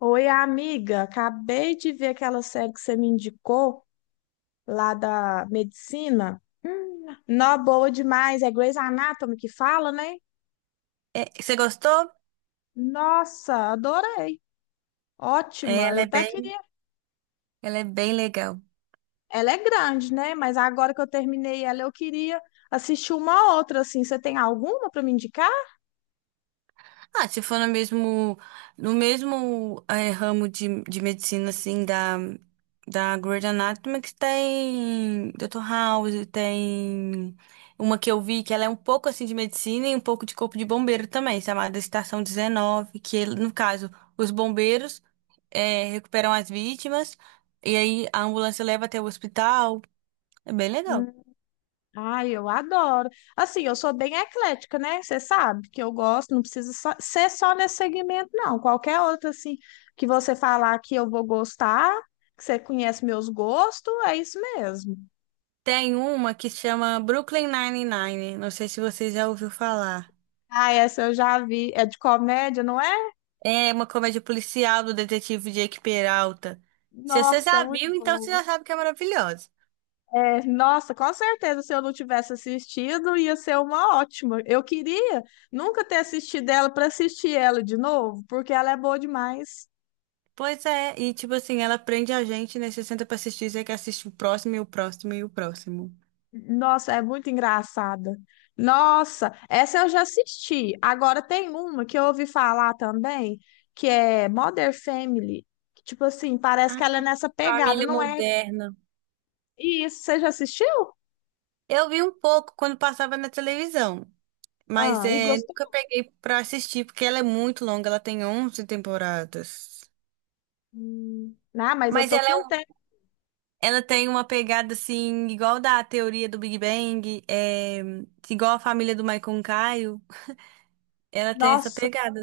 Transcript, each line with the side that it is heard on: left: Oi, amiga, acabei de ver aquela série que você me indicou lá da medicina. Nó boa demais, é Grey's Anatomy que fala, né?
right: É, você gostou?
left: Nossa, adorei.
right: É,
left: Ótima. Eu até queria.
right: ela é bem legal.
left: Ela é grande, né? Mas agora que eu terminei ela, eu queria assistir uma outra assim. Você tem alguma para me indicar?
right: Ah, se for no mesmo, no mesmo ramo de medicina, assim, da, da Grey's Anatomy, que tem Doutor House, tem uma que eu vi que ela é um pouco, assim, de medicina e um pouco de corpo de bombeiro também, chamada Estação 19, que, no caso, os bombeiros recuperam as vítimas e aí a ambulância leva até o hospital. É bem legal.
left: Ai, eu adoro. Assim, eu sou bem eclética, né? Você sabe que eu gosto, não precisa só- ser só nesse segmento, não. Qualquer outro, assim, que você falar que eu vou gostar, que você conhece meus gostos, é isso mesmo.
right: Tem uma que chama Brooklyn Nine-Nine. Não sei se você já ouviu falar.
left: Ah, essa eu já vi. É de comédia, não é?
right: É uma comédia policial do detetive Jake Peralta. Se você
left: Nossa, é
right: já
left: muito
right: viu, então você
left: boa.
right: já sabe que é maravilhosa.
left: É, nossa, com certeza, se eu não tivesse assistido, ia ser uma ótima. Eu queria nunca ter assistido ela para assistir ela de novo, porque ela é boa demais.
right: Pois é, e tipo assim, ela prende a gente, né? Você senta pra assistir, você quer assistir o próximo e o próximo e o próximo.
left: Nossa, é muito engraçada. Nossa, essa eu já assisti. Agora tem uma que eu ouvi falar também, que é Mother Family. Que, tipo assim, parece que ela é
right: Ah,
left: nessa pegada,
right: família
left: não é?
right: moderna.
left: E isso, você já assistiu?
right: Eu vi um pouco quando passava na televisão, mas
left: Ah, e
right: é,
left: gostou?
right: nunca peguei pra assistir, porque ela é muito longa, ela tem 11 temporadas.
left: Não, mas eu
right: Mas
left: tô
right: ela é
left: com tempo.
right: ela tem uma pegada assim, igual da teoria do Big Bang, é, igual a família do Michael Caio. Ela tem essa
left: Nossa,
right: pegada.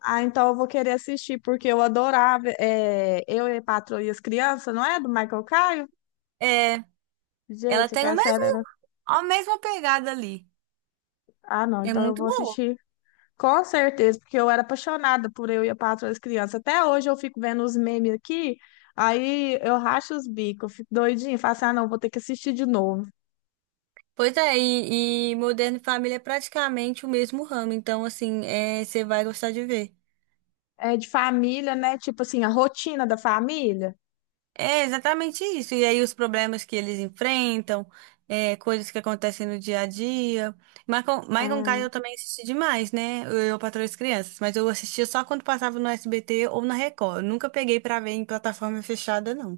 left: ah, então eu vou querer assistir, porque eu adorava. É, eu e a Patroa e as Crianças, não é? Do Michael Caio?
right: É, ela
left: Gente, que
right: tem o
left: a
right: mesmo,
left: série era.
right: a mesma pegada ali.
left: Ah, não,
right: É
left: então eu
right: muito
left: vou
right: boa.
left: assistir. Com certeza, porque eu era apaixonada por Eu e a Patroa das Crianças. Até hoje eu fico vendo os memes aqui, aí eu racho os bicos, eu fico doidinha, falo assim, ah, não, vou ter que assistir de novo.
right: Pois é, e Modern Family é praticamente o mesmo ramo, então assim, é, você vai gostar de ver.
left: É de família, né? Tipo assim, a rotina da família.
right: É exatamente isso. E aí os problemas que eles enfrentam, é, coisas que acontecem no dia a dia. Michael, Michael Caine eu também assisti demais, né? Eu Patroa e as Crianças, mas eu assistia só quando passava no SBT ou na Record. Eu nunca peguei pra ver em plataforma fechada, não.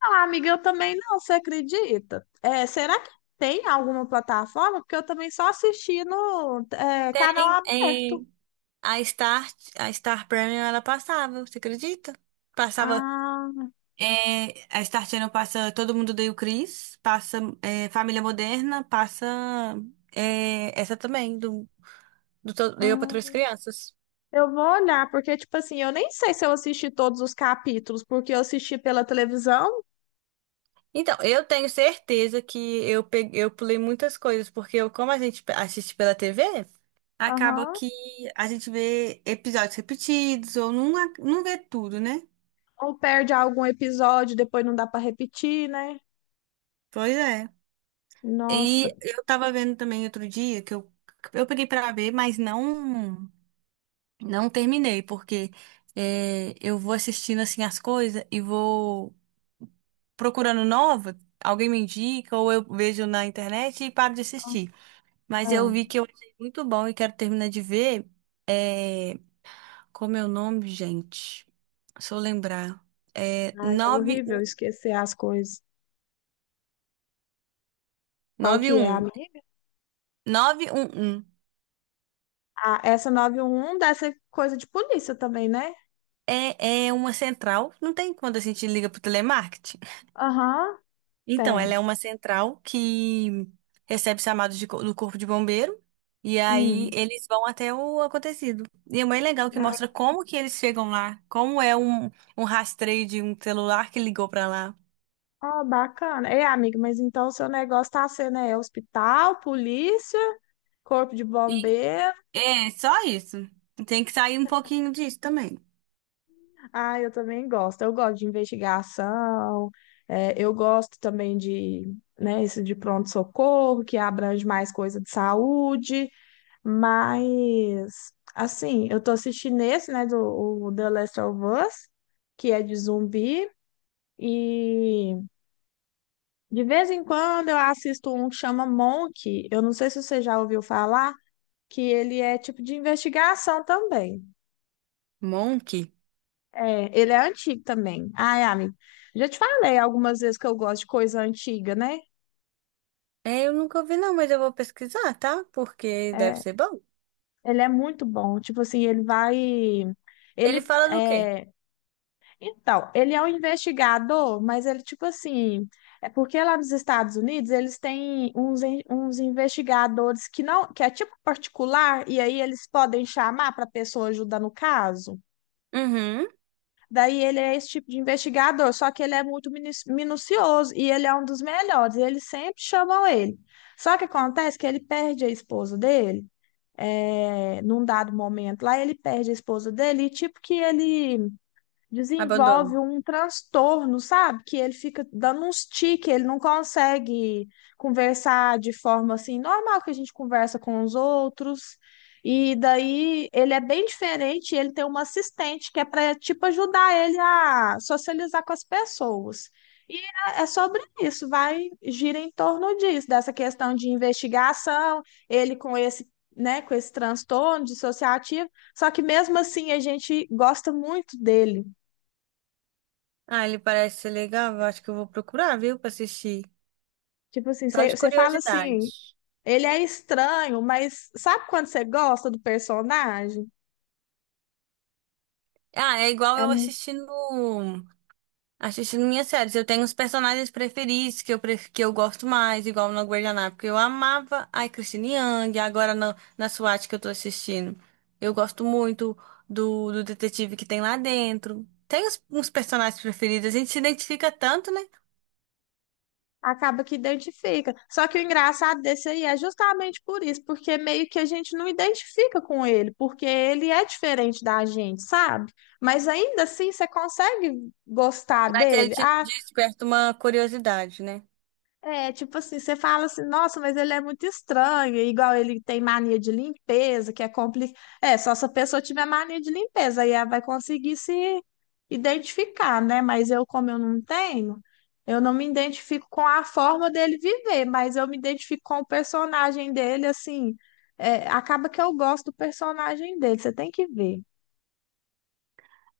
left: Ah, amiga, eu também não, você acredita? É, será que tem alguma plataforma? Porque eu também só assisti no canal
right: É,
left: aberto.
right: a Star, a Star Premium ela passava, você acredita? Passava.
left: Ah,
right: É, a Star Channel passa Todo Mundo Odeia o Chris, passa é, Família Moderna, passa é, essa também. Do Eu para três
left: hum,
right: crianças.
left: eu vou olhar, porque, tipo assim, eu nem sei se eu assisti todos os capítulos, porque eu assisti pela televisão.
right: Então, eu tenho certeza que eu peguei, eu pulei muitas coisas, porque eu, como assiste pela TV, acaba
left: Aham.
right: que a gente vê episódios repetidos ou não, não vê tudo, né?
left: Ou perde algum episódio, depois não dá para repetir, né?
right: Pois é. E
left: Nossa,
right: eu tava vendo também outro dia que eu peguei pra ver, mas não terminei, porque é, eu vou assistindo assim as coisas e vou procurando nova, alguém me indica ou eu vejo na internet e paro de assistir. Mas eu
left: ah,
right: vi que eu achei muito bom e quero terminar de ver. É... Como é o nome, gente? Se eu lembrar. É
left: ai, é horrível
right: 91.
left: esquecer as coisas. Qual que é, amiga?
right: 911.
left: Ah, essa 911 deve ser coisa de polícia também, né?
right: é uma central. Não tem quando a gente liga pro telemarketing.
left: Aham,
right: Então, ela é
left: tem.
right: uma central que recebe chamados do corpo de bombeiro. E aí
left: Hum.
right: eles vão até o acontecido. E é bem legal que mostra
left: Ah,
right: como que eles chegam lá, como é um, um rastreio de um celular que ligou pra lá.
left: ó, bacana. É amiga, mas então o seu negócio tá sendo hospital, polícia, corpo de bombeiro.
right: É, só isso. Tem que sair um pouquinho disso também.
left: Ah, eu também gosto. Eu gosto de investigação. Eu gosto também de, né, isso de pronto-socorro, que abrange mais coisa de saúde. Mas, assim, eu tô assistindo esse, né, do o The Last of Us, que é de zumbi. E de vez em quando eu assisto um que chama Monk. Eu não sei se você já ouviu falar, que ele é tipo de investigação também.
right: Monk?
left: É, ele é antigo também. Ai, amigo, já te falei algumas vezes que eu gosto de coisa antiga, né?
right: É, eu nunca ouvi não, mas eu vou pesquisar, tá? Porque deve
left: É,
right: ser bom.
left: ele é muito bom. Tipo assim, ele vai.
right: Ele
left: Ele
right: fala do quê?
left: é. Então, ele é um investigador, mas ele, tipo assim. É porque lá nos Estados Unidos eles têm uns, uns investigadores que não, que é tipo particular, e aí eles podem chamar para a pessoa ajudar no caso.
right: Uhum.
left: Daí ele é esse tipo de investigador, só que ele é muito minucioso e ele é um dos melhores, e eles sempre chamam ele. Só que acontece que ele perde a esposa dele, é, num dado momento lá, ele perde a esposa dele e tipo que ele
right: Abandono.
left: desenvolve um transtorno, sabe? Que ele fica dando uns tiques, ele não consegue conversar de forma assim, normal que a gente conversa com os outros. E daí ele é bem diferente, ele tem uma assistente que é para tipo ajudar ele a socializar com as pessoas. E é sobre isso, vai gira em torno disso, dessa questão de investigação, ele com esse, né, com esse transtorno dissociativo, só que mesmo assim a gente gosta muito dele.
right: Ah, ele parece ser legal. Eu acho que eu vou procurar, viu, pra assistir.
left: Tipo assim,
right: Só
left: você
right: de
left: você fala
right: curiosidade.
left: assim, ele é estranho, mas sabe quando você gosta do personagem?
right: Ah, é igual
left: É,
right: eu
left: mu-
right: assistindo. Assistindo minhas séries, eu tenho os personagens preferidos que que eu gosto mais, igual no Guardanapo, que eu amava a Christine Yang, agora na SWAT que eu tô assistindo. Eu gosto muito do detetive que tem lá dentro. Tem uns, uns personagens preferidos, a gente se identifica tanto, né?
left: Acaba que identifica. Só que o engraçado desse aí é justamente por isso, porque meio que a gente não identifica com ele, porque ele é diferente da gente, sabe? Mas ainda assim você consegue gostar
right: Mas a
left: dele.
right: gente
left: Ah,
right: desperta uma curiosidade, né?
left: é, tipo assim, você fala assim, nossa, mas ele é muito estranho, igual ele tem mania de limpeza, que é complicado. É, só se a pessoa tiver mania de limpeza, aí ela vai conseguir se identificar, né? Mas eu, como eu não tenho, eu não me identifico com a forma dele viver, mas eu me identifico com o personagem dele, assim, é, acaba que eu gosto do personagem dele, você tem que ver.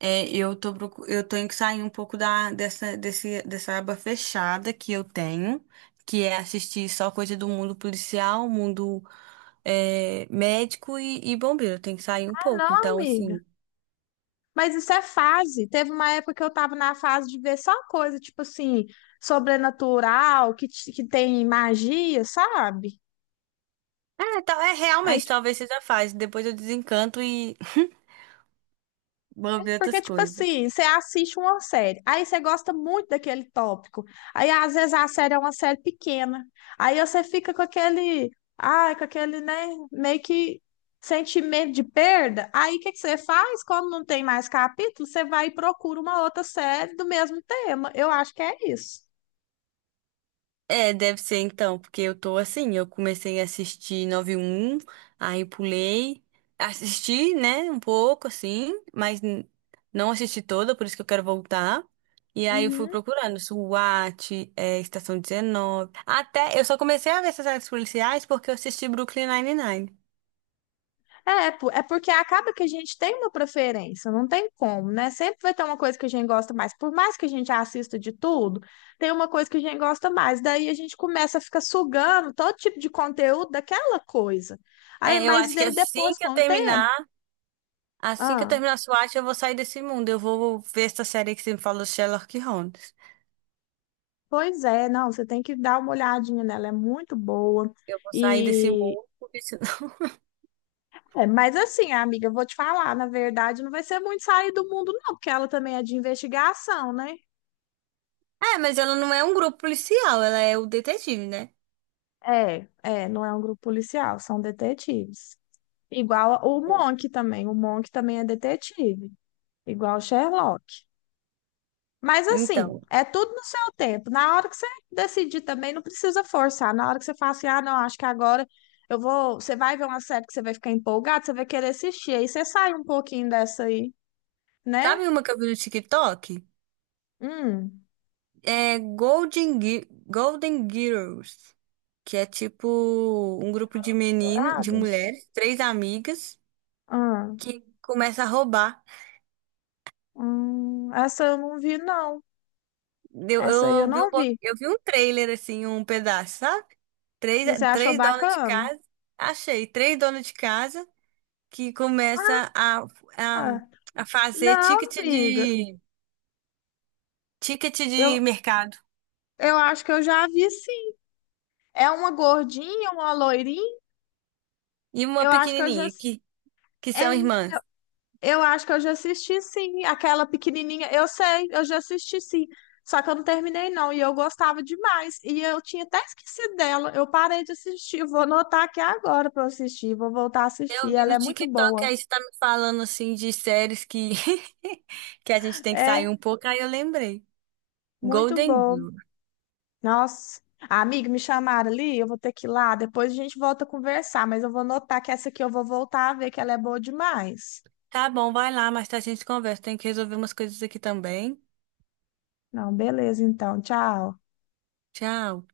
right: É, eu tenho que sair um pouco dessa aba fechada que eu tenho, que é assistir só coisa do mundo policial, mundo é, médico e bombeiro. Eu tenho que sair um
left: Ah,
right: pouco.
left: não,
right: Então,
left: amiga.
right: assim.
left: Mas isso é fase. Teve uma época que eu tava na fase de ver só coisa, tipo assim, sobrenatural, que tem magia, sabe?
right: É, é
left: Aí,
right: realmente,
left: tipo,
right: talvez seja fácil. Depois eu desencanto e vou ver
left: porque,
right: outras
left: tipo
right: coisas.
left: assim, você assiste uma série, aí você gosta muito daquele tópico. Aí, às vezes, a série é uma série pequena. Aí você fica com aquele, ai, com aquele, né, meio que sentimento de perda. Aí, o que que você faz? Quando não tem mais capítulo, você vai e procura uma outra série do mesmo tema. Eu acho que é isso.
right: É, deve ser então, porque eu tô assim, eu comecei a assistir Nove aí pulei, assisti, né, um pouco assim, não assisti toda, por isso que eu quero voltar. E aí eu fui
left: Uhum.
right: procurando SWAT, é, Estação 19. Até eu só comecei a ver essas séries policiais porque eu assisti Brooklyn Nine-Nine.
left: É porque acaba que a gente tem uma preferência, não tem como, né? Sempre vai ter uma coisa que a gente gosta mais. Por mais que a gente assista de tudo, tem uma coisa que a gente gosta mais. Daí a gente começa a ficar sugando todo tipo de conteúdo daquela coisa. Aí,
right: É, eu
left: mas
right: acho que
left: daí
right: assim
left: depois,
right: que
left: com
right: eu
left: o tempo,
right: terminar, assim que eu
left: ah,
right: terminar SWAT, eu vou sair desse mundo. Eu vou ver essa série que você me falou, Sherlock Holmes.
left: pois é, não, você tem que dar uma olhadinha nela, é muito boa.
right: Eu vou sair desse
left: E
right: mundo, porque senão
left: é, mas assim, amiga, eu vou te falar, na verdade, não vai ser muito sair do mundo, não, porque ela também é de investigação, né?
right: é, mas ela não é um grupo policial, ela é o detetive, né?
left: É, é, não é um grupo policial, são detetives. O Monk também, o Monk também é detetive, igual o Sherlock. Mas assim,
right: Então,
left: é tudo no seu tempo. Na hora que você decidir também, não precisa forçar. Na hora que você fala assim, ah, não, acho que agora eu vou. Você vai ver uma série que você vai ficar empolgado, você vai querer assistir. Aí você sai um pouquinho dessa aí, né?
right: sabe uma que eu vi no TikTok?
left: Hum.
right: É Golden Girls, que é tipo um grupo de
left: Garotas
right: meninas, de
left: Douradas?
right: mulheres, três amigas,
left: Ah,
right: que começa a roubar.
left: essa eu não vi, não.
right: Eu,
left: Essa aí eu
right: eu vi um,
left: não vi.
right: eu vi um trailer, assim, um pedaço, sabe? Três,
left: E você achou
right: três donas de
left: bacana?
right: casa, achei, três donas de casa que começa a,
left: Ah.
right: a fazer
left: Não, amiga.
right: ticket
left: Eu,
right: de mercado.
left: eu acho que eu já vi sim. É uma gordinha, uma loirinha?
right: E uma
left: Eu acho que eu já.
right: pequenininha, que são
left: É,
right: irmãs.
left: eu acho que eu já assisti sim. Aquela pequenininha. Eu sei, eu já assisti sim. Só que eu não terminei não. E eu gostava demais. E eu tinha até esquecido dela. Eu parei de assistir. Vou anotar aqui agora pra eu assistir. Vou voltar a
right: Eu
left: assistir.
right: vi
left: Ela
right: no
left: é muito
right: TikTok,
left: boa.
right: aí você tá me falando, assim, de séries que, que a gente tem que sair
left: É,
right: um pouco, aí eu lembrei.
left: muito
right: Golden
left: boa.
right: Girl.
left: Nossa. Ah, amiga, me chamaram ali, eu vou ter que ir lá. Depois a gente volta a conversar, mas eu vou notar que essa aqui eu vou voltar a ver que ela é boa demais.
right: Tá bom, vai lá, mas a gente conversa. Tem que resolver umas coisas aqui também.
left: Não, beleza, então. Tchau.
right: Tchau.